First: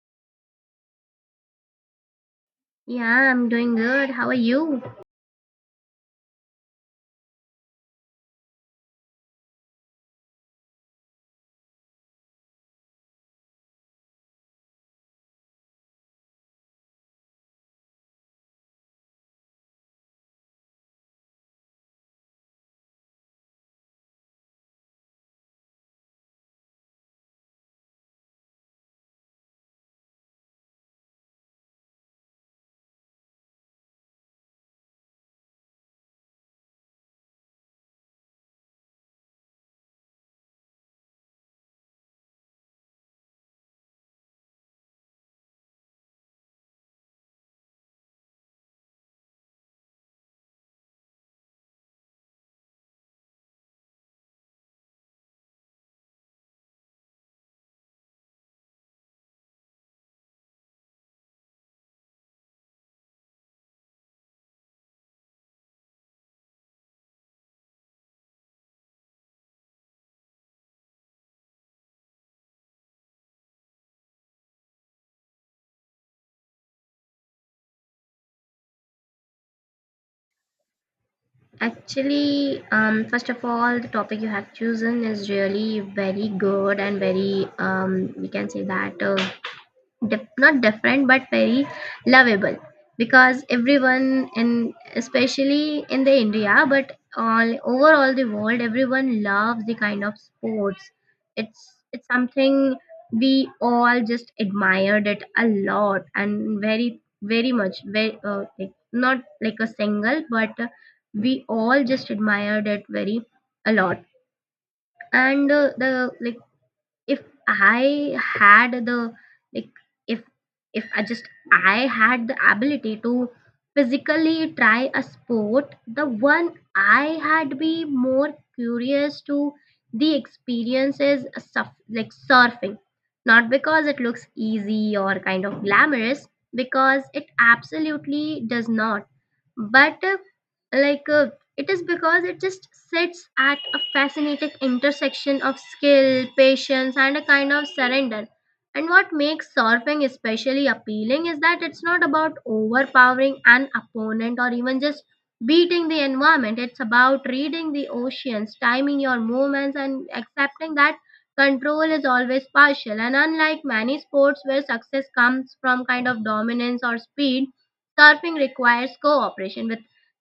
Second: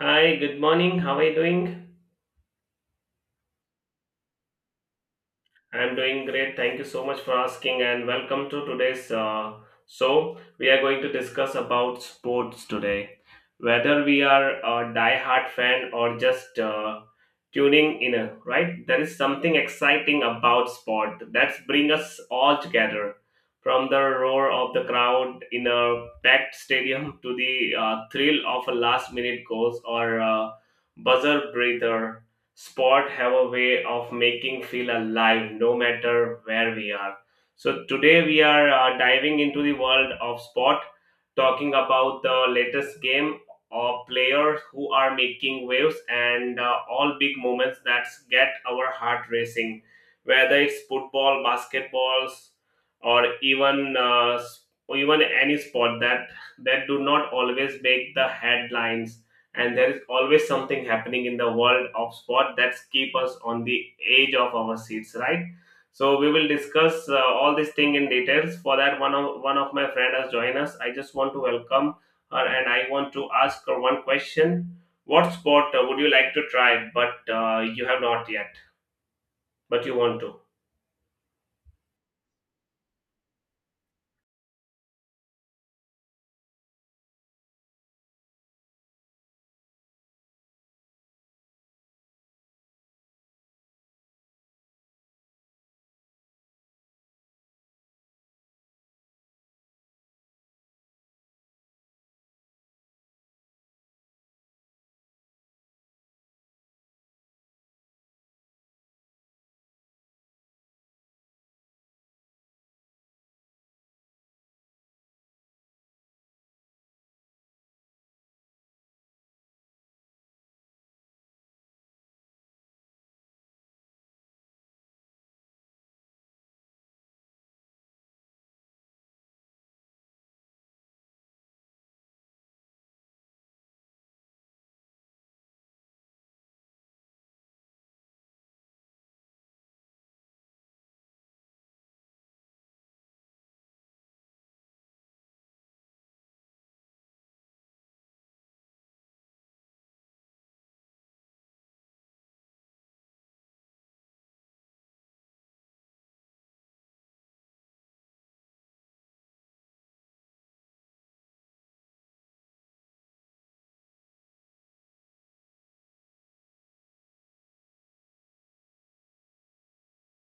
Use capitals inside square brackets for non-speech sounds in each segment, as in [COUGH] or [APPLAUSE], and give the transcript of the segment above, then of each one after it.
Hi, good morning. How are you doing? Yeah, I'm doing good. How are you? I'm doing great. Thank you so much for asking, and welcome to today's show. We are going to discuss about sports today. Whether we are a die-hard fan or just tuning in, right? There is something exciting about sport that's bring us all together. From the roar of the crowd in a packed stadium to the thrill of a last-minute goals or buzzer breather. Sport have a way of making feel alive no matter where we are, so today we are diving into the world of sport, talking about the latest game or players who are making waves, and all big moments that get our heart racing, whether it's football, basketballs, or even or even any sport that do not always make the headlines. And there is always something happening in the world of sport that keep us on the edge of our seats, right? So we will discuss all this thing in details. For that, one of my friend has joined us. I just want to welcome her, and I want to ask her one question. What sport would you like to try, but you have not yet but you want to? Actually, first of all, the topic you have chosen is really very good and very, we can say that not different but very lovable. Because everyone in, especially in the India, but all over all the world, everyone loves the kind of sports. It's something we all just admired it a lot and very much, very like not like a single but we all just admired it very a lot. And the like, if I had the like if I had the ability to physically try a sport, the one I had be more curious to the experiences, surf, like surfing. Not because it looks easy or kind of glamorous, because it absolutely does not, but like it is because it just sits at a fascinating intersection of skill, patience and a kind of surrender. And what makes surfing especially appealing is that it's not about overpowering an opponent or even just beating the environment. It's about reading the oceans, timing your movements and accepting that control is always partial. And unlike many sports where success comes from kind of dominance or speed, surfing requires cooperation with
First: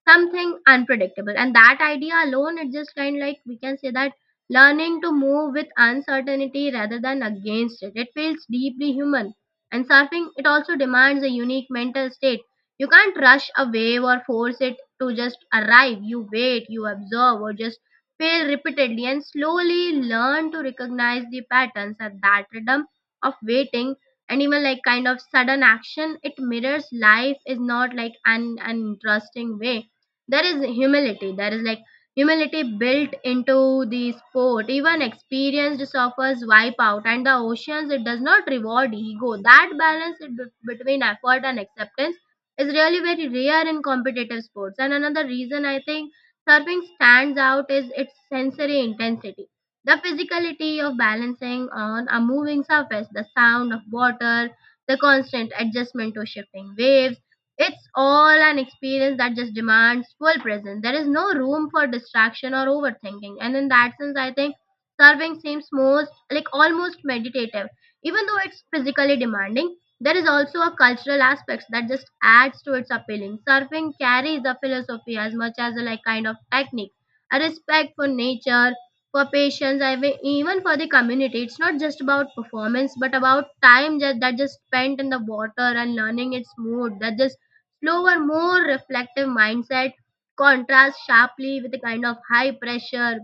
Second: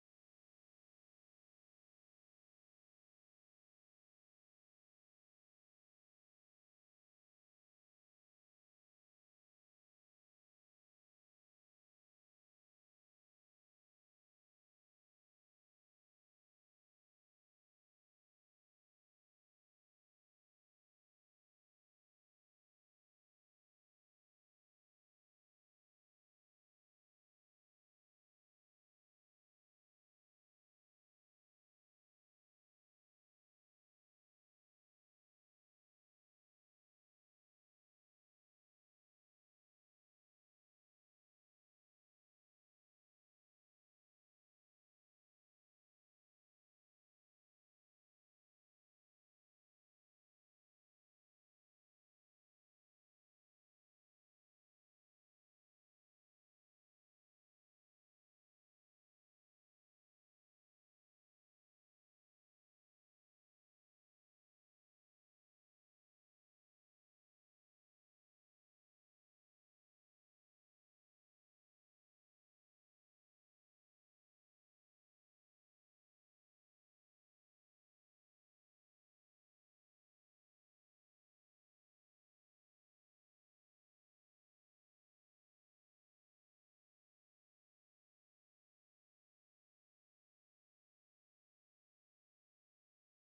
something unpredictable, and that idea alone, it just kind of like, we can say that learning to move with uncertainty rather than against it, it feels deeply human. And surfing, it also demands a unique mental state. You can't rush a wave or force it to just arrive. You wait, you observe or just fail repeatedly and slowly learn to recognize the patterns. And that rhythm of waiting and even like kind of sudden action, it mirrors life is not like an interesting way. There is humility, there is like humility built into the sport. Even experienced surfers wipe out, and the oceans, it does not reward ego. That balance it between effort and acceptance is really very rare in competitive sports. And another reason I think surfing stands out is its sensory intensity. The physicality of balancing on a moving surface, the sound of water, the constant adjustment to shifting waves, it's all an experience that just demands full presence. There is no room for distraction or overthinking. And in that sense, I think surfing seems most like almost meditative. Even though it's physically demanding, there is also a cultural aspect that just adds to its appealing. Surfing carries a philosophy as much as a like kind of technique, a respect for nature, for patients, I mean even for the community. It's not just about performance but about time just, that just spent in the water and learning its mood. That just slower, more reflective mindset contrasts sharply with the kind of high pressure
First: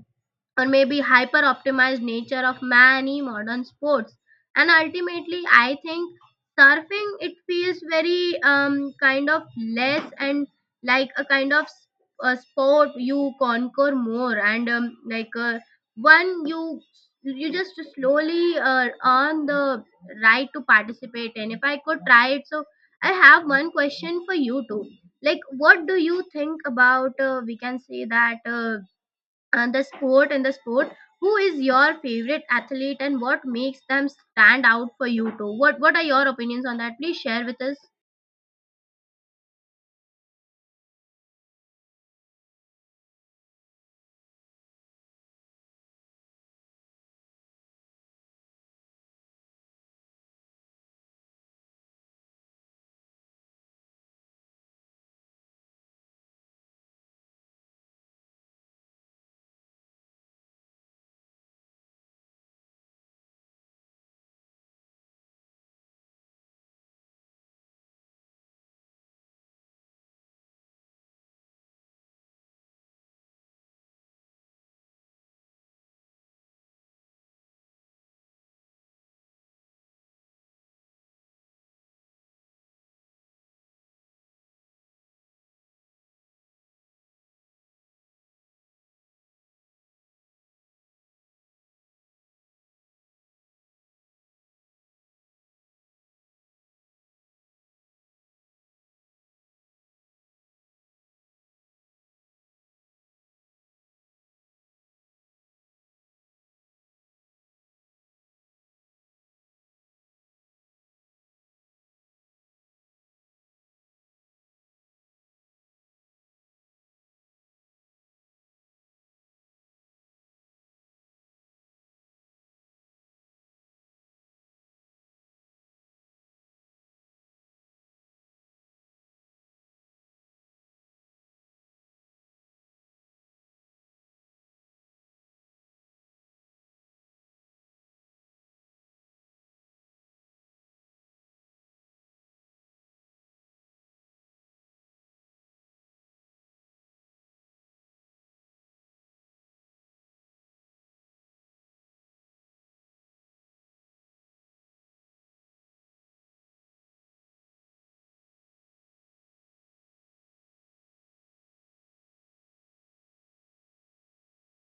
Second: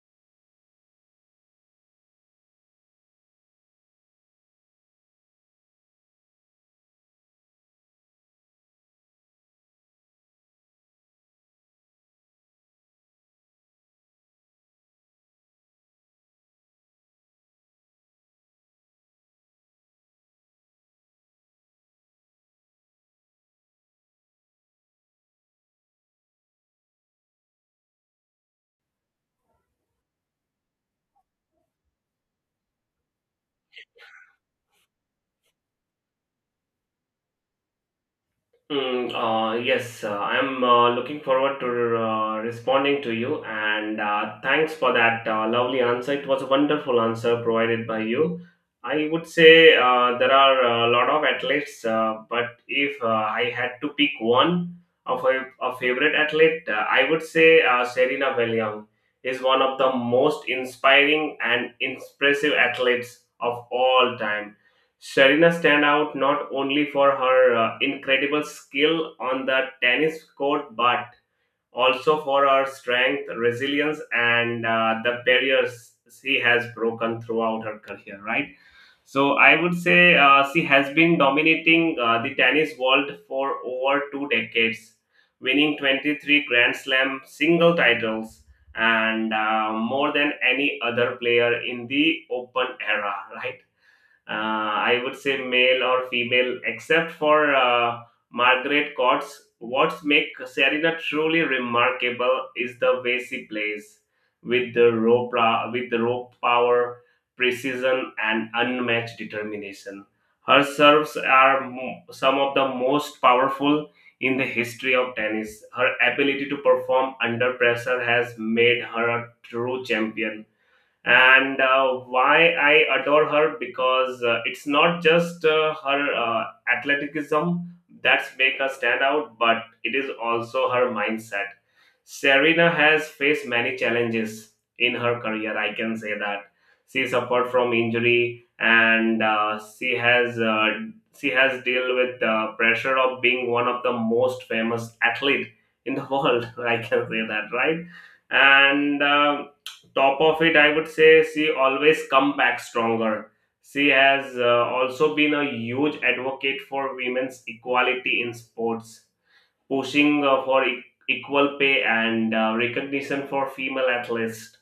or maybe hyper optimized nature of many modern sports. And ultimately I think surfing it feels very kind of less and like a a sport you conquer more and like uh, one you, you just slowly earn the right to participate in if I could try it. So I have one question for you too, like what do you think about we can say that uh, and the sport, who is your favorite athlete and what makes them stand out for you too? What are your opinions on that? Please share with us. Yes, I'm looking forward to responding to you, and thanks for that lovely answer. It was a wonderful answer provided by you. I would say there are a lot of athletes, but if I had to pick one of a favorite athlete, I would say Serena Williams is one of the most inspiring and impressive athletes of all time. Serena stand out not only for her incredible skill on the tennis court, but also for her strength, resilience, and the barriers she has broken throughout her career. Right. So I would say she has been dominating the tennis world for over two decades, winning 23 Grand Slam single titles and more than any other player in the Open era. Right, I would say male or female, except for Margaret Courts. What makes Serena truly remarkable is the way she plays with the with the raw power, precision, and unmatched determination. Her serves are some of the most powerful in the history of tennis. Her ability to perform under pressure has made her a true champion. And why I adore her, because it's not just her athleticism that's make her stand out, but it is also her mindset. Serena has faced many challenges in her career. I can say that she suffered from injury, and she has dealt with the pressure of being one of the most famous athlete in the [LAUGHS] world. I can say that, right? And top of it, I would say she always come back stronger. She has also been a huge advocate for women's equality in sports, pushing equal pay and recognition for female athletes.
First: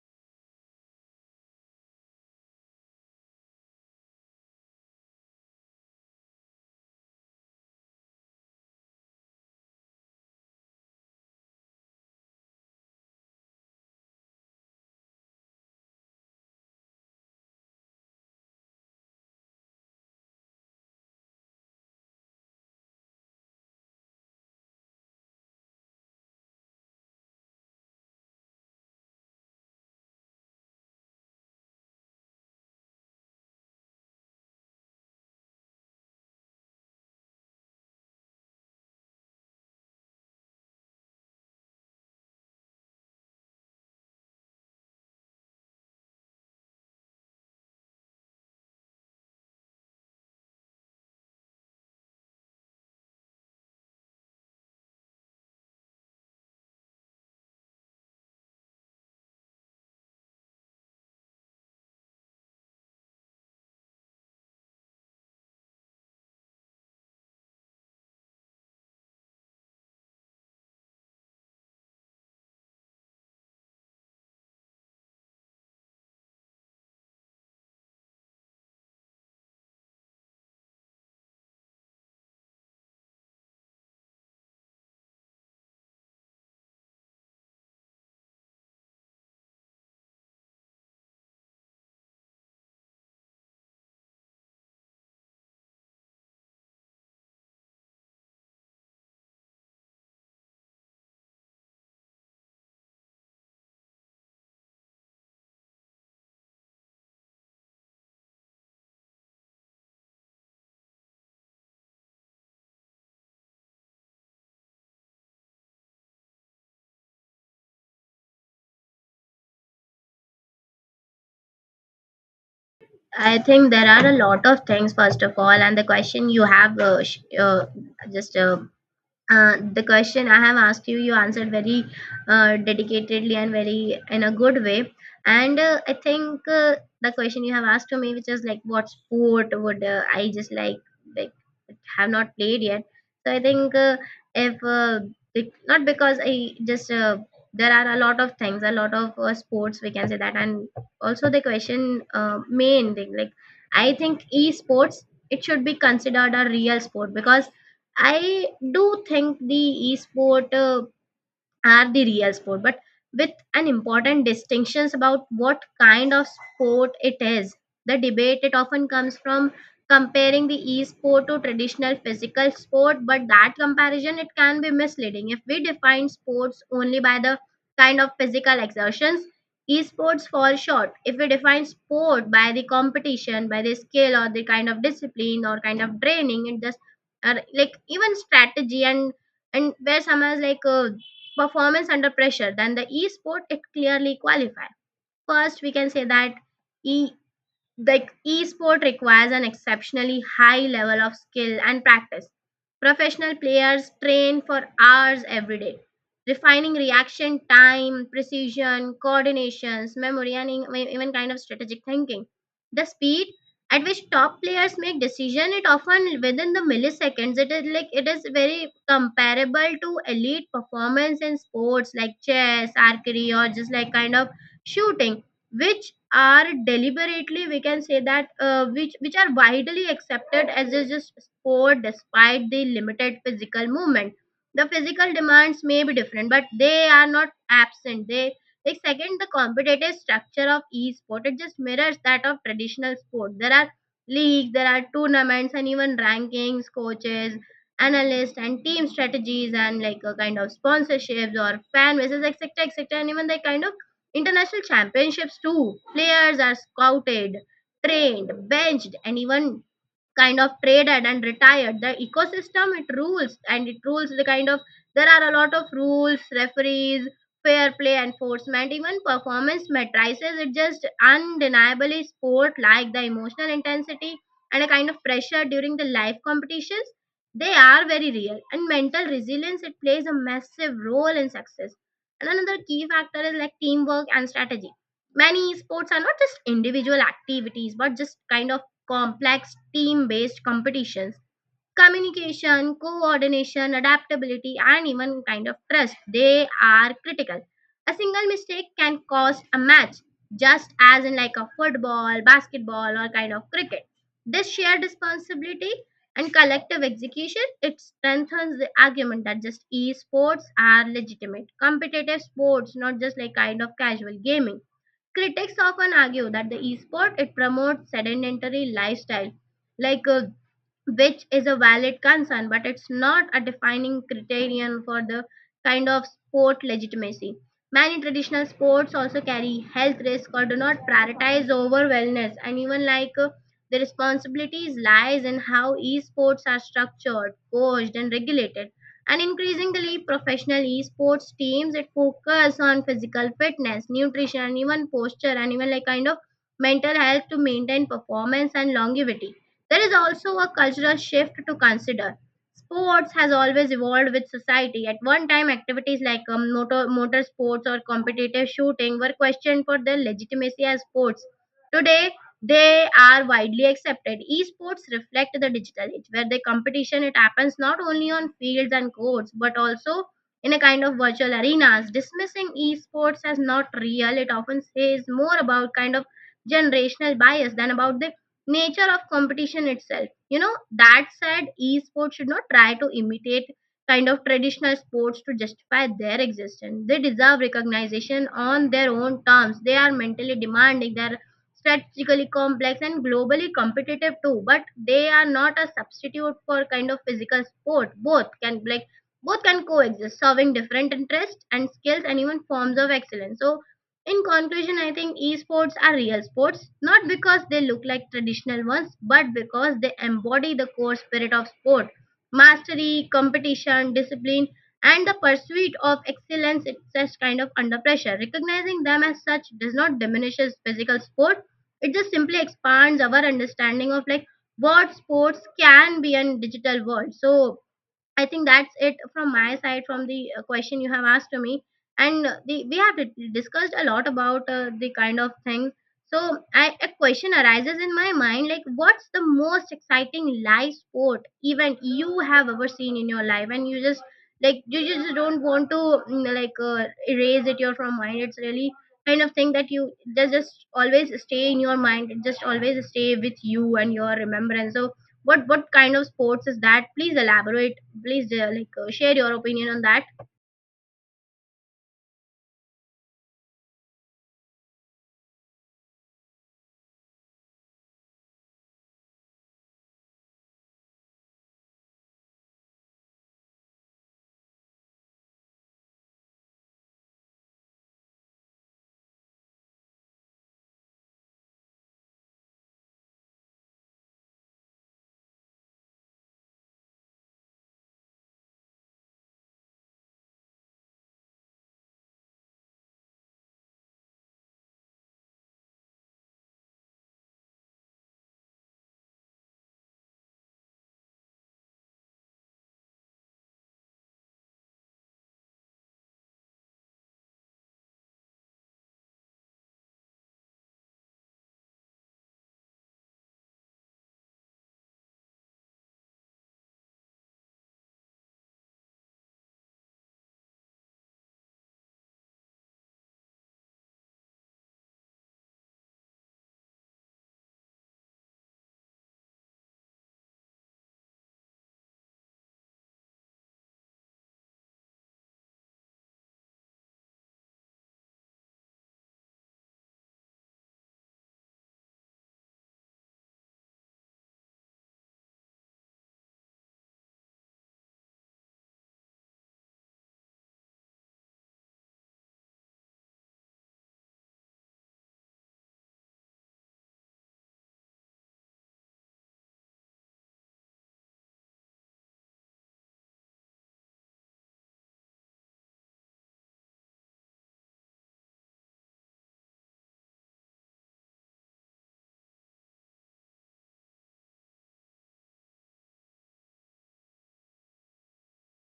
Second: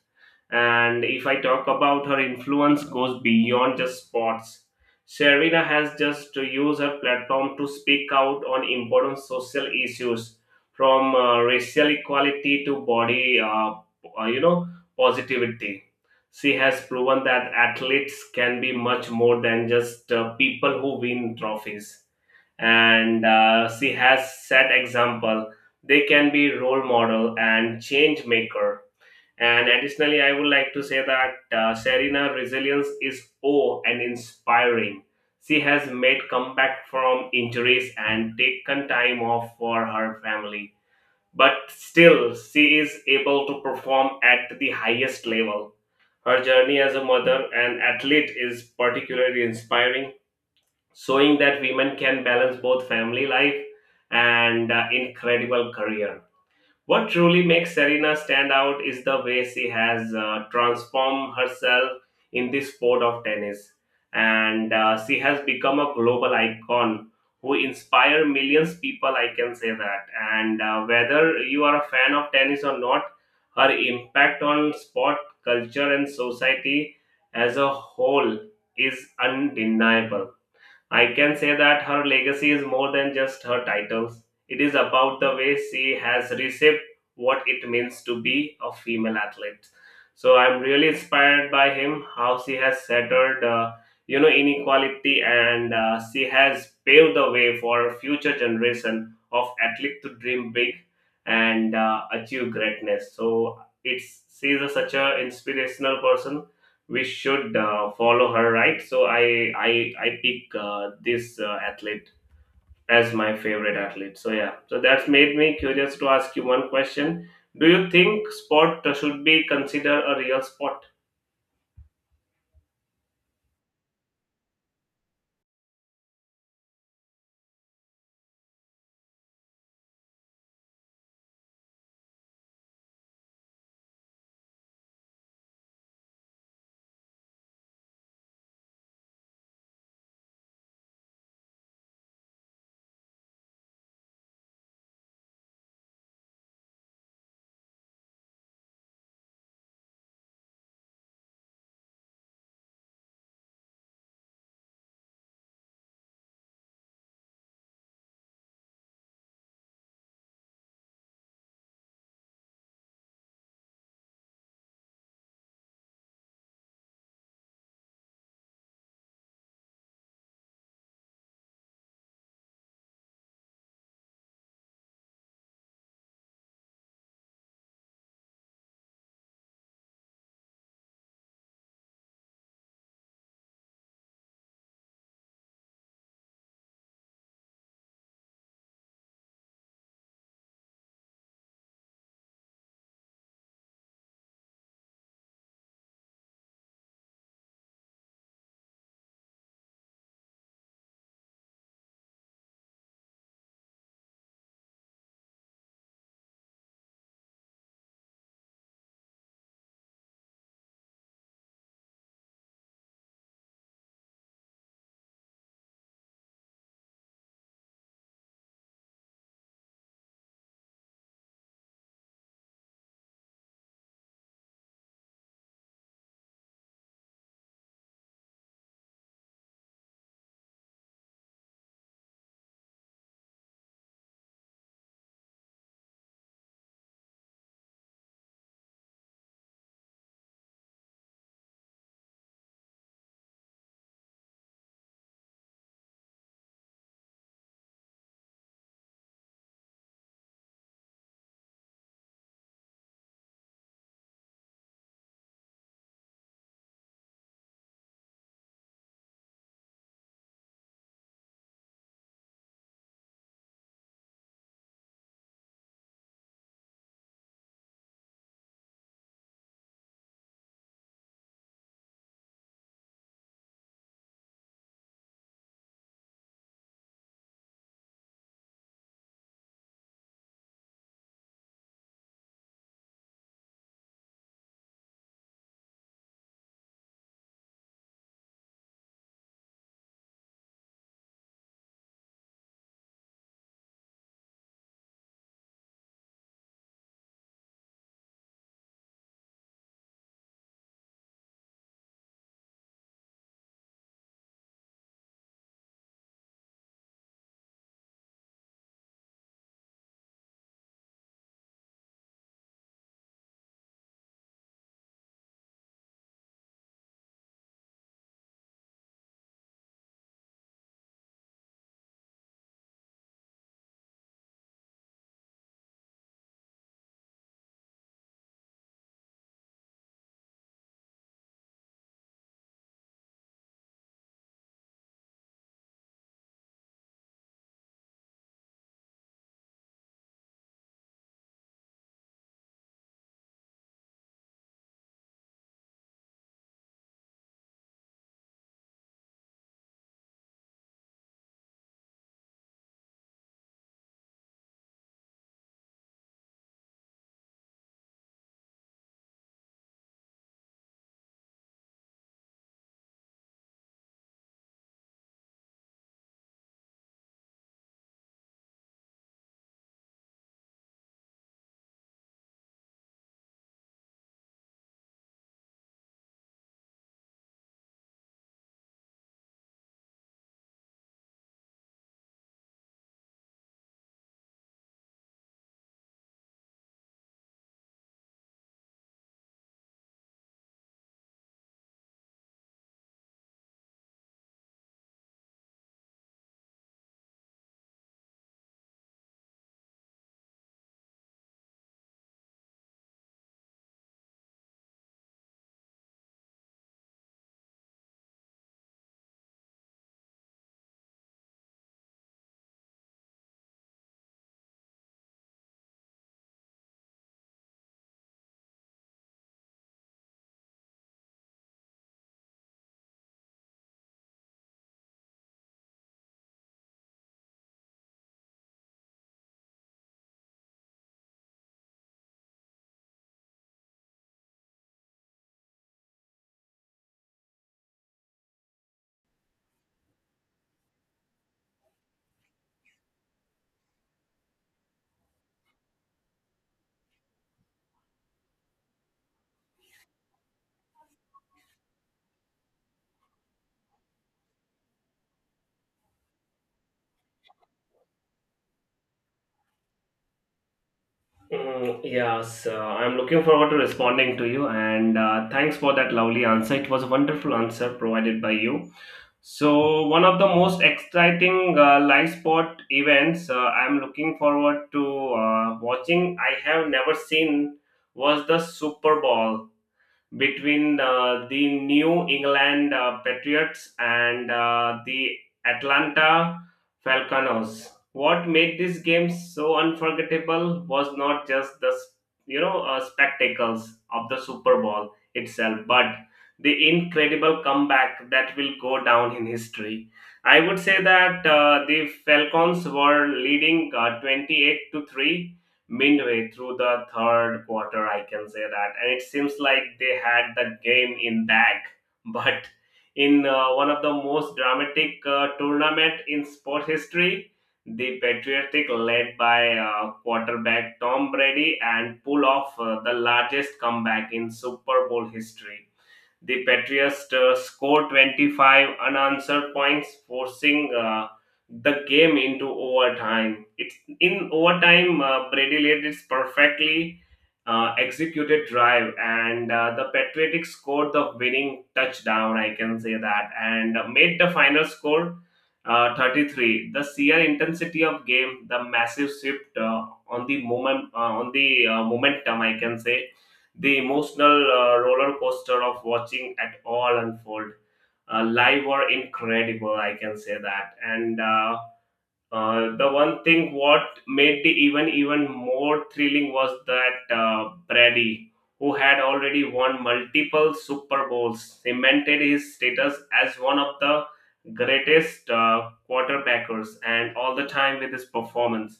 And if I talk about her influence goes beyond just sports. Sherina has just to use her platform to speak out on important social issues, from racial equality to body uh, you know positivity. She has proven that athletes can be much more than just people who win trophies, and she has set example. They can be role model and change maker. And additionally, I would like to say that Serena resilience is awe and inspiring. She has made comeback from injuries and taken time off for her family, but still she is able to perform at the highest level. Her journey as a mother and athlete is particularly inspiring, showing that women can balance both family life and incredible career. What truly makes Serena stand out is the way she has transformed herself in this sport of tennis, and she has become a global icon who inspire millions people. I can say that. And whether you are a fan of tennis or not, her impact on sport, culture, and society as a whole is undeniable. I can say that her legacy is more than just her titles. It is about the way she has reshaped what it means to be a female athlete. So I'm really inspired by him, how she has shattered, inequality, and she has paved the way for a future generation of athlete to dream big and achieve greatness. So it's she's a such a inspirational person we should follow her, right? So I pick this athlete as my favorite athlete. So yeah, so that's made me curious to ask you one question. Do you think sport should be considered a real sport? I think there are a lot of things. First of all, and the question you have sh- just the question I have asked you, you answered very dedicatedly and very in a good way. And I think the question you have asked to me, which is like, what sport would I just like have not played yet? So I think if bec- not because I just there are a lot of things, a lot of sports we can say that. And also the question main thing like, I think esports, it should be considered a real sport because I do think the esport are the real sport, but with an important distinctions about what kind of sport it is. The debate, it often comes from comparing the e-sport to traditional physical sport, but that comparison it can be misleading. If we define sports only by the kind of physical exertions, esports fall short. If we define sport by the competition, by the skill or the kind of discipline or kind of training it just, or like even strategy and where some is like performance under pressure, then the e-sport, it clearly qualifies. First, we can say that e the sport requires an exceptionally high level of skill and practice. Professional players train for hours every day, refining reaction time, precision, coordinations, memory, and even kind of strategic thinking. The speed at which top players make decision, it often within the milliseconds, it is like it is very comparable to elite performance in sports like chess, archery or just like kind of shooting, which are deliberately, we can say that which are widely accepted as a just sport despite the limited physical movement. The physical demands may be different but they are not absent. They like second, the competitive structure of e-sport, it just mirrors that of traditional sport. There are leagues, there are tournaments and even rankings, coaches, analysts and team strategies and like a kind of sponsorships or fan bases, etc, etc, and even the kind of international championships too. Players are scouted, trained, benched, and even kind of traded and retired. The ecosystem it rules, and it rules the kind of, there are a lot of rules, referees, fair play enforcement, even performance matrices, it just undeniably sport like. The emotional intensity and a kind of pressure during the live competitions, they are very real and mental resilience, it plays a massive role in success. And another key factor is like teamwork and strategy. Many sports are not just individual activities but just kind of complex team based competitions. Communication, coordination, adaptability and even kind of trust, they are critical. A single mistake can cost a match, just as in like a football, basketball or kind of cricket. This shared responsibility and collective execution, it strengthens the argument that just esports are legitimate competitive sports, not just like kind of casual gaming. Critics often argue that the esport, it promotes sedentary lifestyle, like uh, which is a valid concern, but it's not a defining criterion for the kind of sport legitimacy. Many traditional sports also carry health risk or do not prioritize over wellness, and even the responsibilities lies in how esports are structured, coached, and regulated. And increasingly, professional esports teams, it focus on physical fitness, nutrition, and even posture, and even like kind of mental health to maintain performance and longevity. There is also a cultural shift to consider. Sports has always evolved with society. At one time, activities like motor sports or competitive shooting were questioned for their legitimacy as sports. Today, they are widely accepted. Esports reflect the digital age, where the competition, it happens not only on fields and courts, but also in a kind of virtual arenas. Dismissing esports as not real, it often says more about kind of generational bias than about the nature of competition itself, you know. That said, esports should not try to imitate kind of traditional sports to justify their existence. They deserve recognition on their own terms. They are mentally demanding, they're strategically complex and globally competitive too, but they are not a substitute for kind of physical sport. Both can coexist, serving different interests and skills and even forms of excellence. So in conclusion, I think esports are real sports, not because they look like traditional ones, but because they embody the core spirit of sport, mastery, competition, discipline, and the pursuit of excellence, such kind of under pressure. Recognizing them as such does not diminishes physical sport, it just simply expands our understanding of like what sports can be in digital world. So I think that's it from my side from the question you have asked to me. And we have discussed a lot about the kind of things. So I, a question arises in my mind like, what's the most exciting live sport event you have ever seen in your life? And you just like, you just don't want to erase it your from mind. It's really kind of thing that you, that just always stay in your mind. It just always stay with you and your remembrance. So what kind of sports is that? Please elaborate. Please share your opinion on that. Yes, I'm looking forward to responding to you, and thanks for that lovely answer. It was a wonderful answer provided by you. So one of the most exciting live sport events I'm looking forward to watching I have never seen was the Super Bowl between the New England Patriots and the Atlanta Falcons. What made this game so unforgettable was not just the spectacles of the Super Bowl itself, but the incredible comeback that will go down in history. I would say that the Falcons were leading 28 to 3 midway through the third quarter, I can say that. And it seems like they had the game in bag. [LAUGHS] But in one of the most dramatic tournament in sport history, the Patriotic, led by quarterback Tom Brady, and pull off the largest comeback in Super Bowl history. The Patriots scored 25 unanswered points, forcing the game into overtime. It's in overtime. Brady led its perfectly executed drive, and the Patriots scored the winning touchdown. I can say that, and made the final score 33. The sheer intensity of game, the massive shift on the momentum, I can say, the emotional roller coaster of watching it all unfold live were incredible. I can say that. And the one thing what made the event even more thrilling was that Brady, who had already won multiple Super Bowls, cemented his status as one of the greatest quarterbackers and all the time with his performance.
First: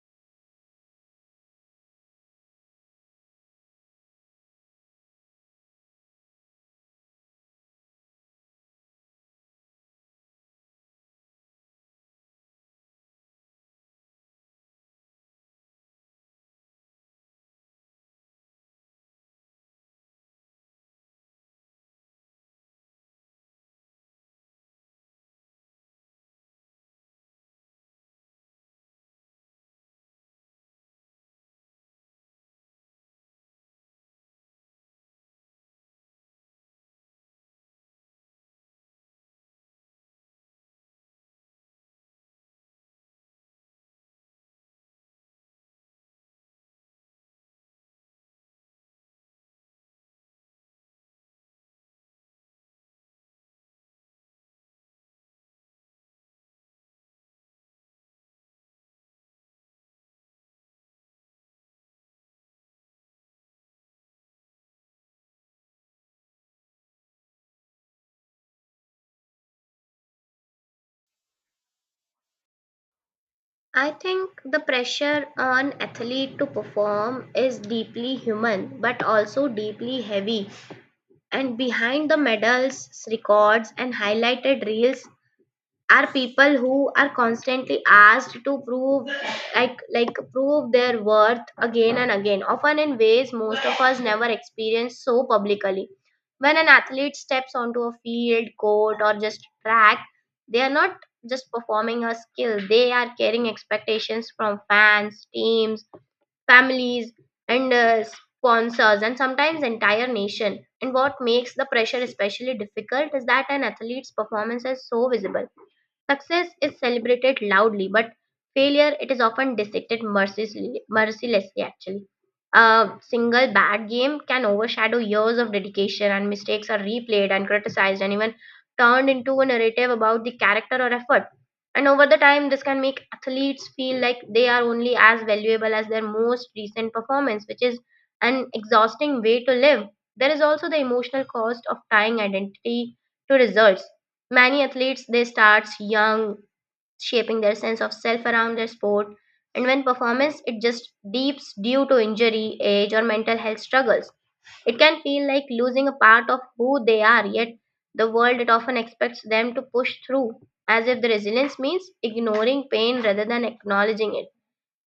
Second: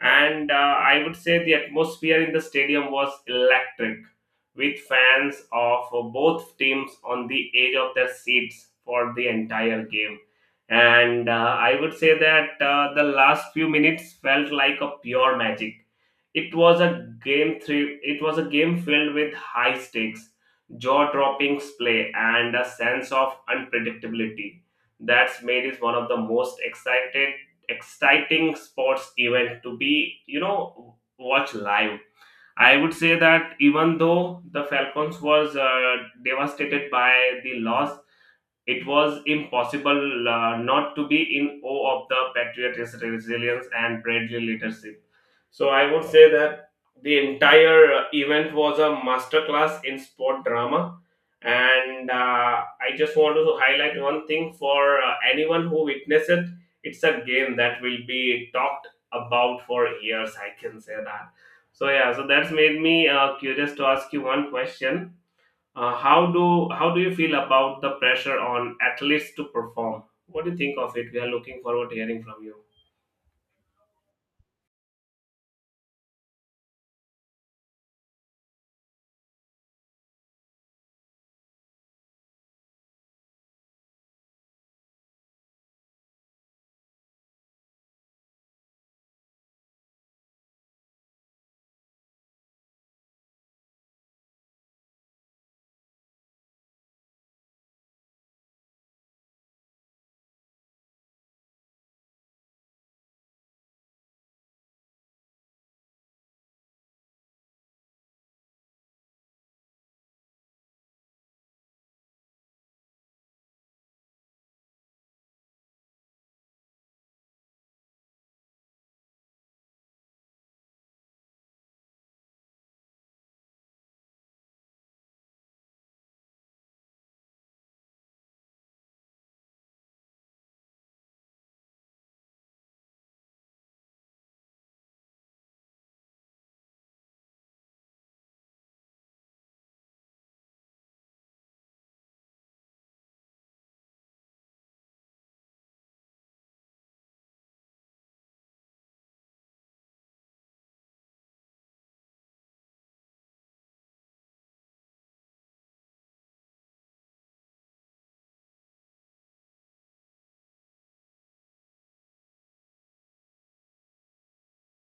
And I would say the atmosphere in the stadium was electric, with fans of both teams on the edge of their seats for the entire game. And I would say that the last few minutes felt like a pure magic. It was a game filled with high stakes, jaw dropping play, and a sense of unpredictability that's made it one of the most excited exciting sports event to be, you know, watch live. I would say that, even though the Falcons was devastated by the loss, it was impossible not to be in awe of the Patriots' resilience and bravely leadership. So I would say that the entire event was a masterclass in sport drama. And I just want to highlight one thing for anyone who witnessed it. It's a game that will be talked about for years. I can say that. So yeah, so that's made me curious to ask you one question. Uh, how do how do you feel about the pressure on athletes to perform? What do you think of it? We are looking forward to hearing from you. I think the pressure on athlete to perform is deeply human but also deeply heavy, and behind the medals, records and highlighted reels are people who are constantly asked to prove, like prove their worth again and again, often in ways most of us never experience so publicly. When an athlete steps onto a field, court or just track, they are not just performing a skill, they are carrying expectations from fans, teams, families and sponsors, and sometimes entire nation. And what makes the pressure especially difficult is that an athlete's performance is so visible. Success is celebrated loudly, but failure, it is often dissected mercilessly. Mercilessly, actually, a single bad game can overshadow years of dedication, and mistakes are replayed and criticized, and even turned into a narrative about the character or effort. And over the time, this can make athletes feel like they are only as valuable as their most recent performance, which is an exhausting way to live. There is also the emotional cost of tying identity to results. Many athletes, they start young, shaping their sense of self around their sport, and when performance it just deeps due to injury, age, or mental health struggles, it can feel like losing a part of who they are. Yet the world it often expects them to push through, as if the resilience means ignoring pain rather than acknowledging it.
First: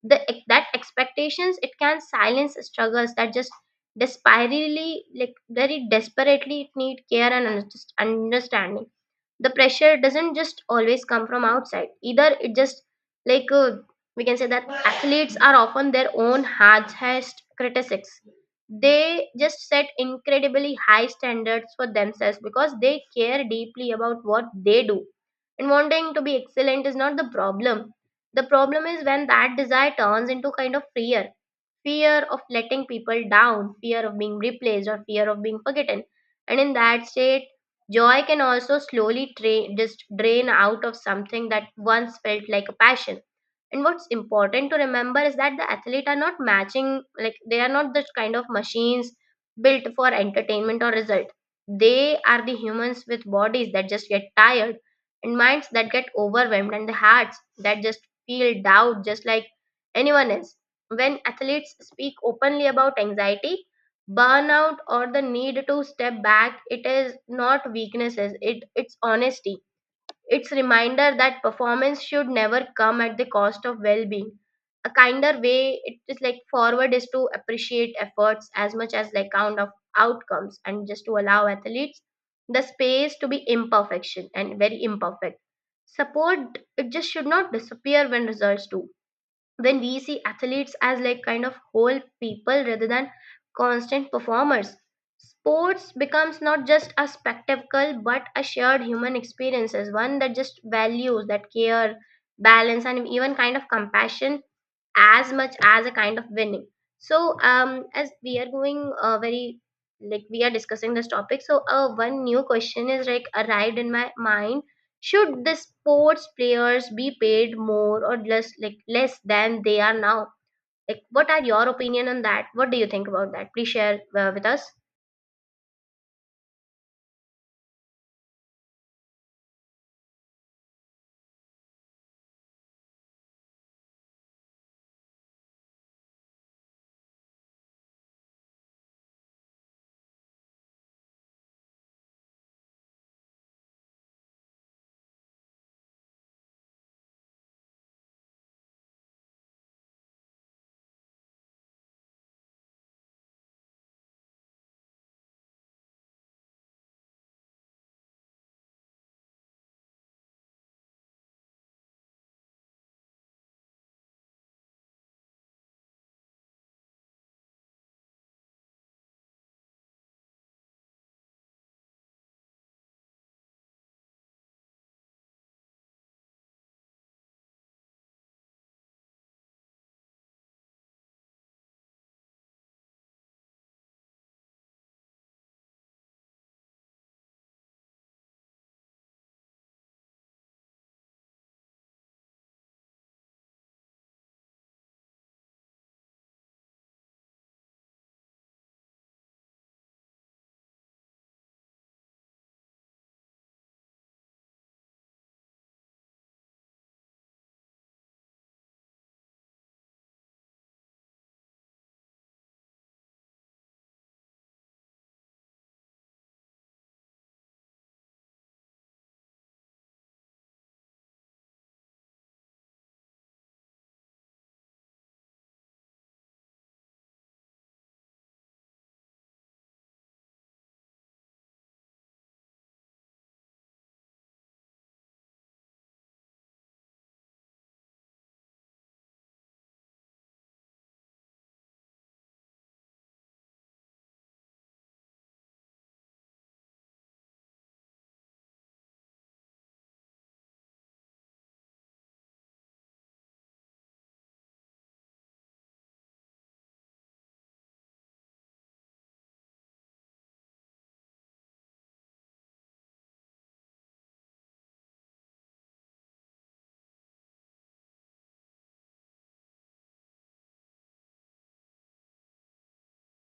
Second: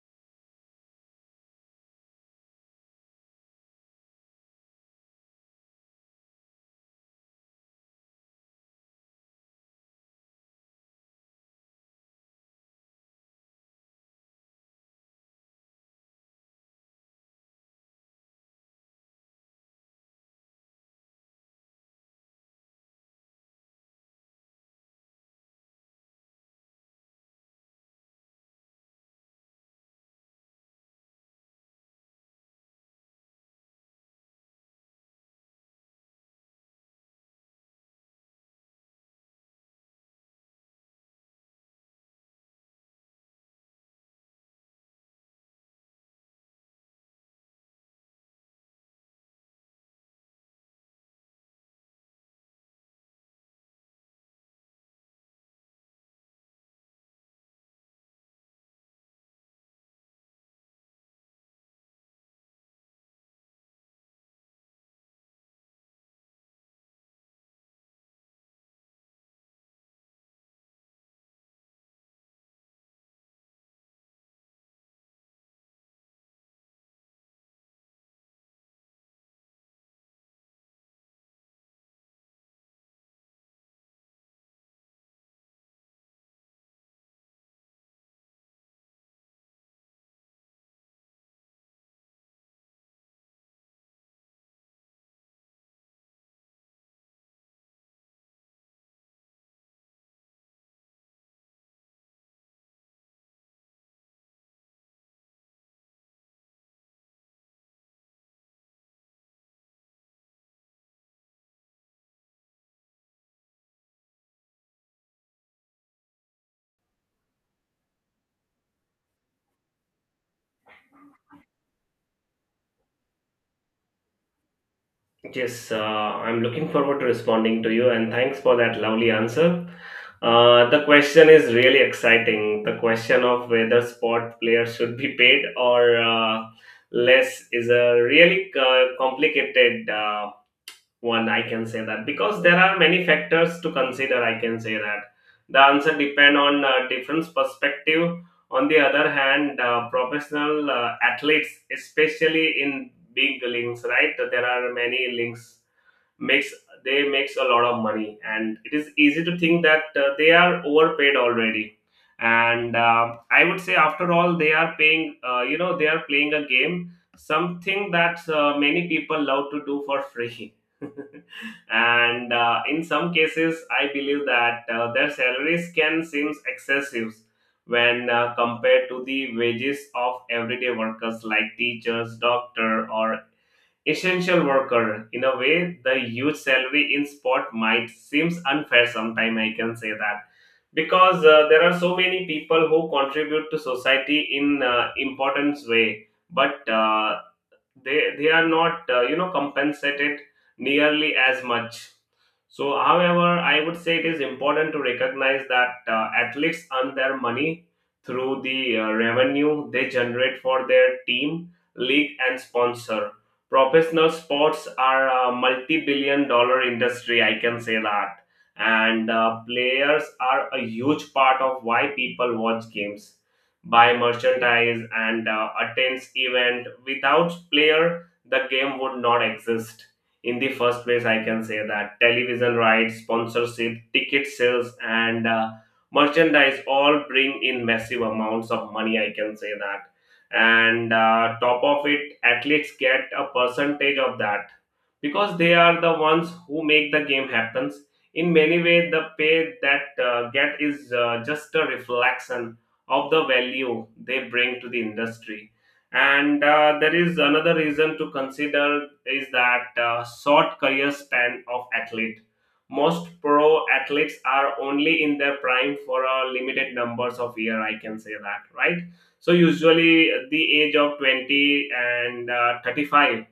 The that expectations it can silence struggles that just desperately, like very desperately, it need care and understanding. The pressure doesn't just always come from outside either, it just like we can say that athletes are often their own hardest critics. They just set incredibly high standards for themselves because they care deeply about what they do, and wanting to be excellent is not the problem. The problem is when that desire turns into kind of fear, fear of letting people down, fear of being replaced, or fear of being forgotten. And in that state, joy can also slowly just drain out of something that once felt like a passion. And what's important to remember is that the athlete are not matching, like they are not the kind of machines built for entertainment or result. They are the humans with bodies that just get tired, and minds that get overwhelmed, and the hearts that just feel doubt, just like anyone else. When athletes speak openly about anxiety, burnout, or the need to step back, it is not weaknesses, it's honesty. It's reminder that performance should never come at the cost of well-being. A kinder way it is like forward is to appreciate efforts as much as like count of outcomes, and just to allow athletes the space to be imperfection and very imperfect. Support it just should not disappear when results do. When we see athletes as like kind of whole people rather than constant performers, sports becomes not just a spectacle but a shared human experience, as one that just values that care, balance and even kind of compassion as much as a kind of winning. So as we are going very like, we are discussing this topic, so one new question is like arrived in my mind. Should the sports players be paid more or less, like less than they are now? Like what are your opinion on that? What do you think about that? Please share with us. Yes, I'm looking forward to responding to you, and thanks for that lovely answer. The question is really exciting. The question of whether sport players should be paid or less is a really complicated one. I can say that because there are many factors to consider. I can say that the answer depend on different perspective. On the other hand, professional athletes, especially in big links, right, there are many links makes, they makes a lot of money, and it is easy to think that they are overpaid already. And I would say, after all, they are paying, they are playing a game, something that many people love to do for free. [LAUGHS] And in some cases I believe that their salaries can seem excessive when compared to the wages of everyday workers like teachers, doctor, or essential worker. In a way, the huge salary in sport might seems unfair sometime, I can say that, because there are so many people who contribute to society in importance way, but they are not, compensated nearly as much. So, however, I would say it is important to recognize that athletes earn their money through the revenue they generate for their team, league, and sponsor. Professional sports are a multi billion dollar industry, I can say that. And players are a huge part of why people watch games, buy merchandise, and attends event. Without player, the game would not exist in the first place, I can say that television rights, sponsorship, ticket sales, and merchandise all bring in massive amounts of money. I can say that. And top of it, athletes get a percentage of that because they are the ones who make the game happens. In many ways, the pay that get is just a reflection of the value they bring to the industry, and there is another reason to consider is that short career span of athlete. Most pro athletes are only in their prime for a limited numbers of year. I can say that, right? So usually at the age of 20 and 35.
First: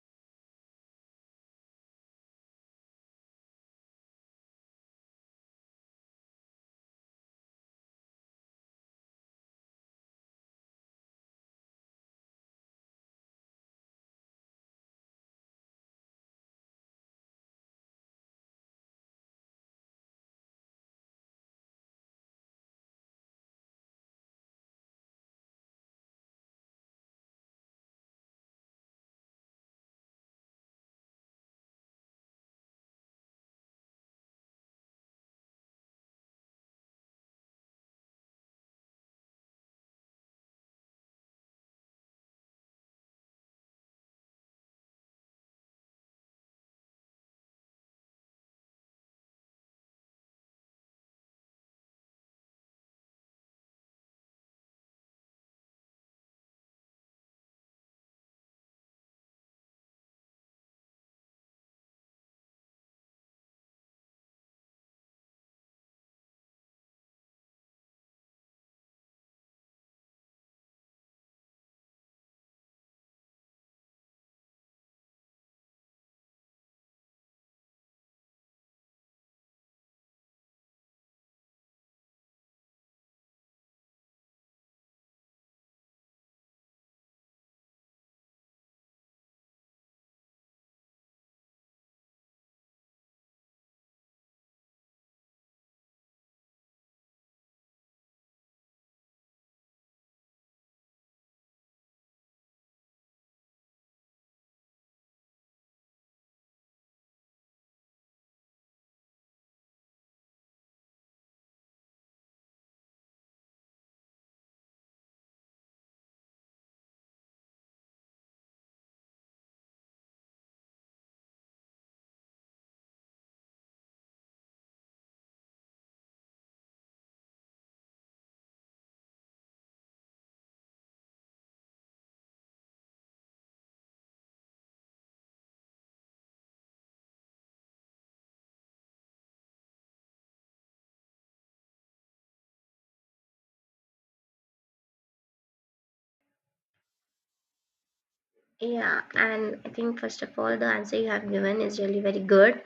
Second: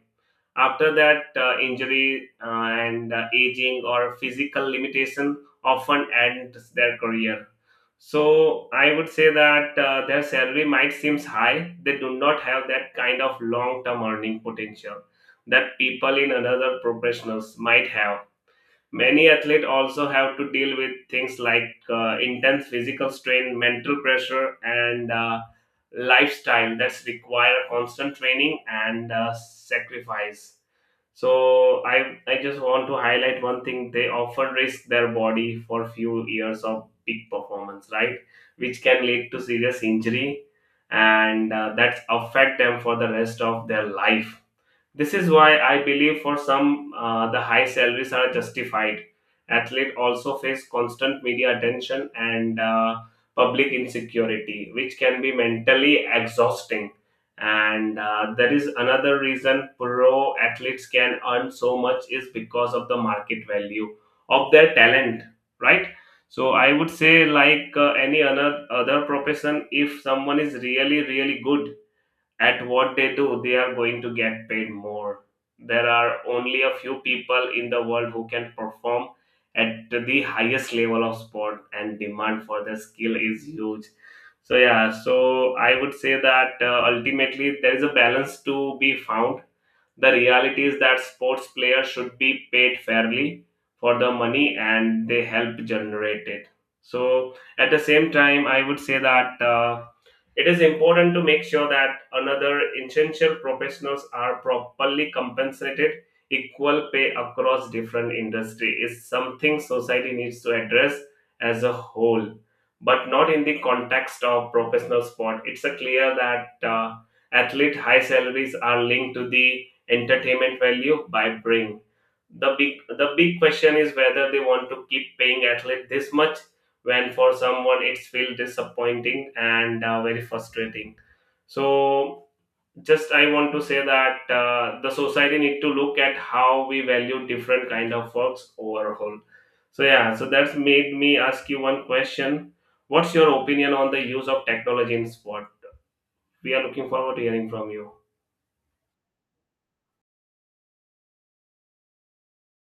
After that, injury and aging or physical limitation often ends their career. So I would say that their salary might seem high. They do not have that kind of long-term earning potential that people in another professionals might have. Many athletes also have to deal with things like intense physical strain, mental pressure, and lifestyle that's require constant training and sacrifice. So I just want to highlight one thing. They often risk their body for few years of peak performance, right? Which can lead to serious injury, and that affect them for the rest of their life. This is why I believe for some the high salaries are justified. Athletes also face constant media attention and public insecurity, which can be mentally exhausting. And there is another reason pro athletes can earn so much is because of the market value of their talent, right? So I would say, like any other profession, if someone is really really good at what they do, they are going to get paid more. There are only a few people in the world who can perform at the highest level of sport, and demand for the skill is huge. So, yeah, so I would say that ultimately there is a balance to be found. The reality is that sports players should be paid fairly for the money and they help generate it. So, at the same time, I would say that, it is important to make sure that another essential professionals are properly compensated. Equal pay across different industry is something society needs to address as a whole, but not in the context of professional sport. It's a clear that athlete high salaries are linked to the entertainment value by bring the big question is whether they want to keep paying athlete this much when for someone it's feel disappointing and very frustrating. So, just I want to say that the society need to look at how we value different kind of works overall. So, yeah, so that's made me ask you one question. What's your opinion on the use of technology in sport? We are looking forward to hearing from you. Yeah, and I think first of all the answer you have given is really very good,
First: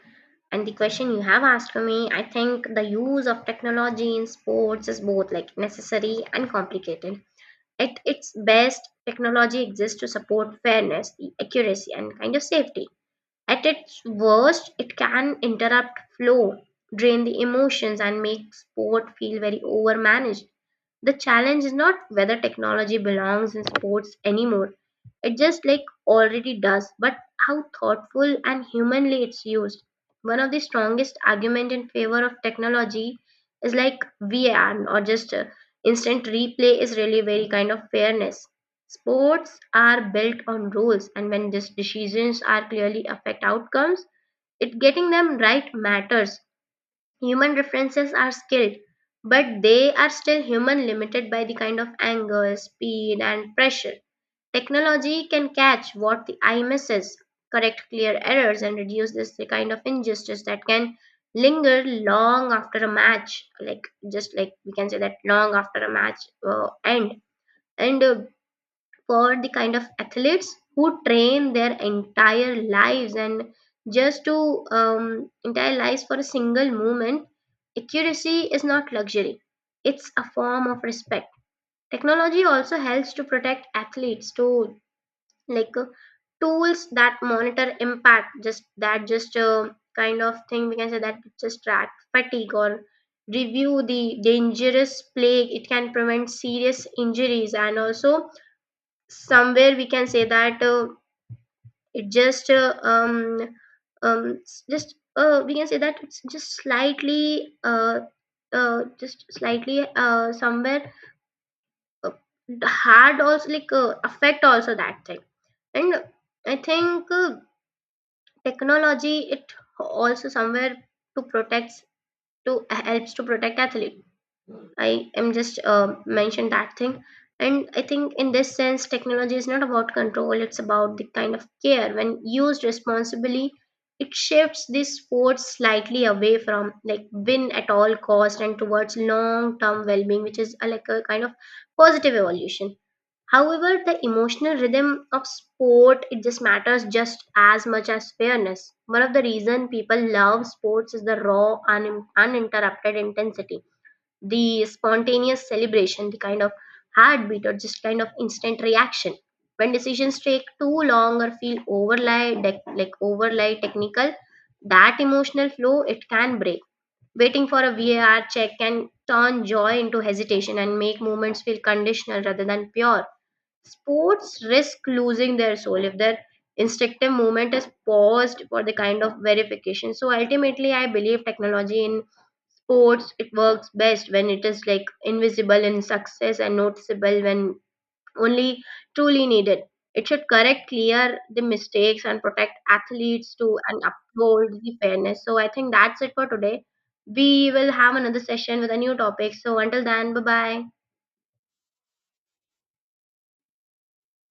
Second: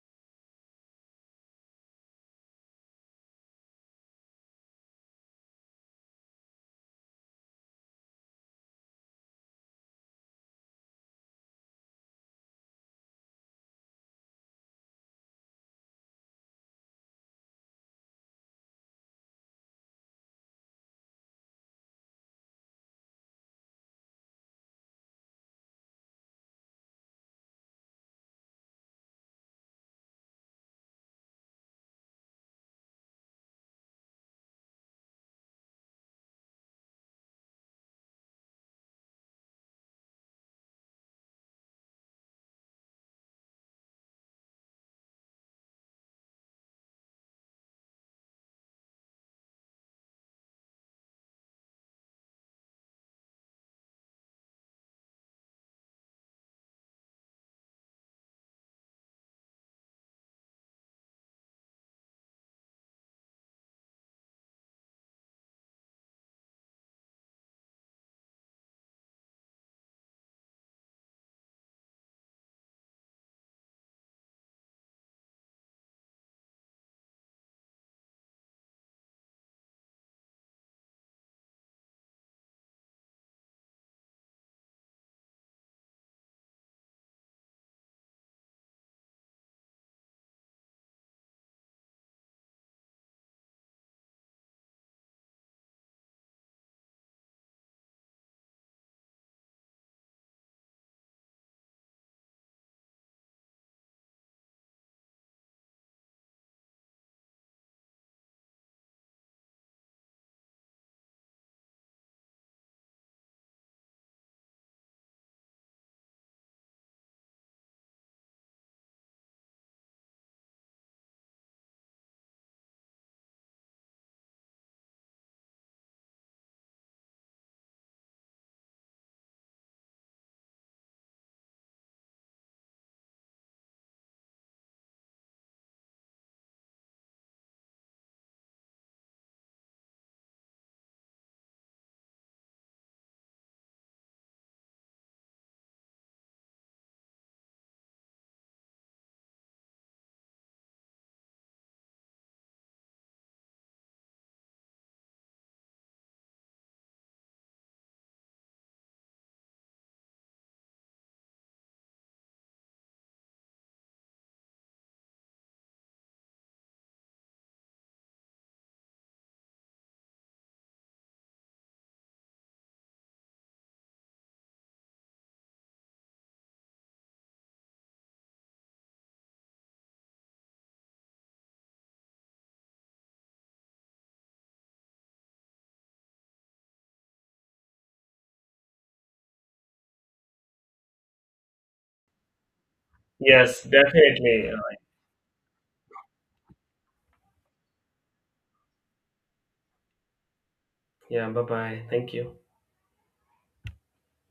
and the question you have asked for me, I think the use of technology in sports is both like necessary and complicated. At its best, technology exists to support fairness, the accuracy and kind of safety. At its worst, it can interrupt flow, drain the emotions and make sport feel very overmanaged. The challenge is not whether technology belongs in sports anymore. It just like already does, but how thoughtful and humanly it's used. One of the strongest argument in favor of technology is like VAR or just instant replay is really very kind of fairness. Sports are built on rules, and when these decisions are clearly affect outcomes, it getting them right matters. Human references are skilled, but they are still human, limited by the kind of anger, speed, and pressure. Technology can catch what the eye misses, correct clear errors, and reduce this the kind of injustice that can linger long after a match. Like just like we can say that long after a match end. And for the kind of athletes who train their entire lives, and just to entire lives for a single movement, accuracy is not luxury, it's a form of respect. Technology also helps to protect athletes to like tools that monitor impact, just that just kind of thing we can say that just track fatigue or review the dangerous play. It can prevent serious injuries, and also somewhere we can say that it just we can say that it's just slightly somewhere, uh, hard also like affect also that thing. And I think technology it also somewhere to protects, to helps to protect athlete. I am just mentioned that thing. And I think in this sense, technology is not about control, it's about the kind of care. When used responsibly, it shifts this force slightly away from like win at all cost and towards long term well being, which is a, like a kind of positive evolution. However, the emotional rhythm of sport it just matters just as much as fairness. One of the reason people love sports is the raw, uninterrupted intensity, the spontaneous celebration, the kind of heartbeat or just kind of instant reaction. When decisions take too long or feel overly like overly technical, that emotional flow it can break. Waiting for a VAR check can turn joy into hesitation and make moments feel conditional rather than pure. Sports risk losing their soul if their instinctive movement is paused for the kind of verification. So ultimately I believe technology in sports it works best when it is like invisible in success and noticeable when only truly needed. It should correct clear the mistakes and protect athletes too Yes, and definitely. uphold the fairness. So I think that's it for today. We will have another session with a new topic, so until then, bye bye. Yeah, bye bye, thank you.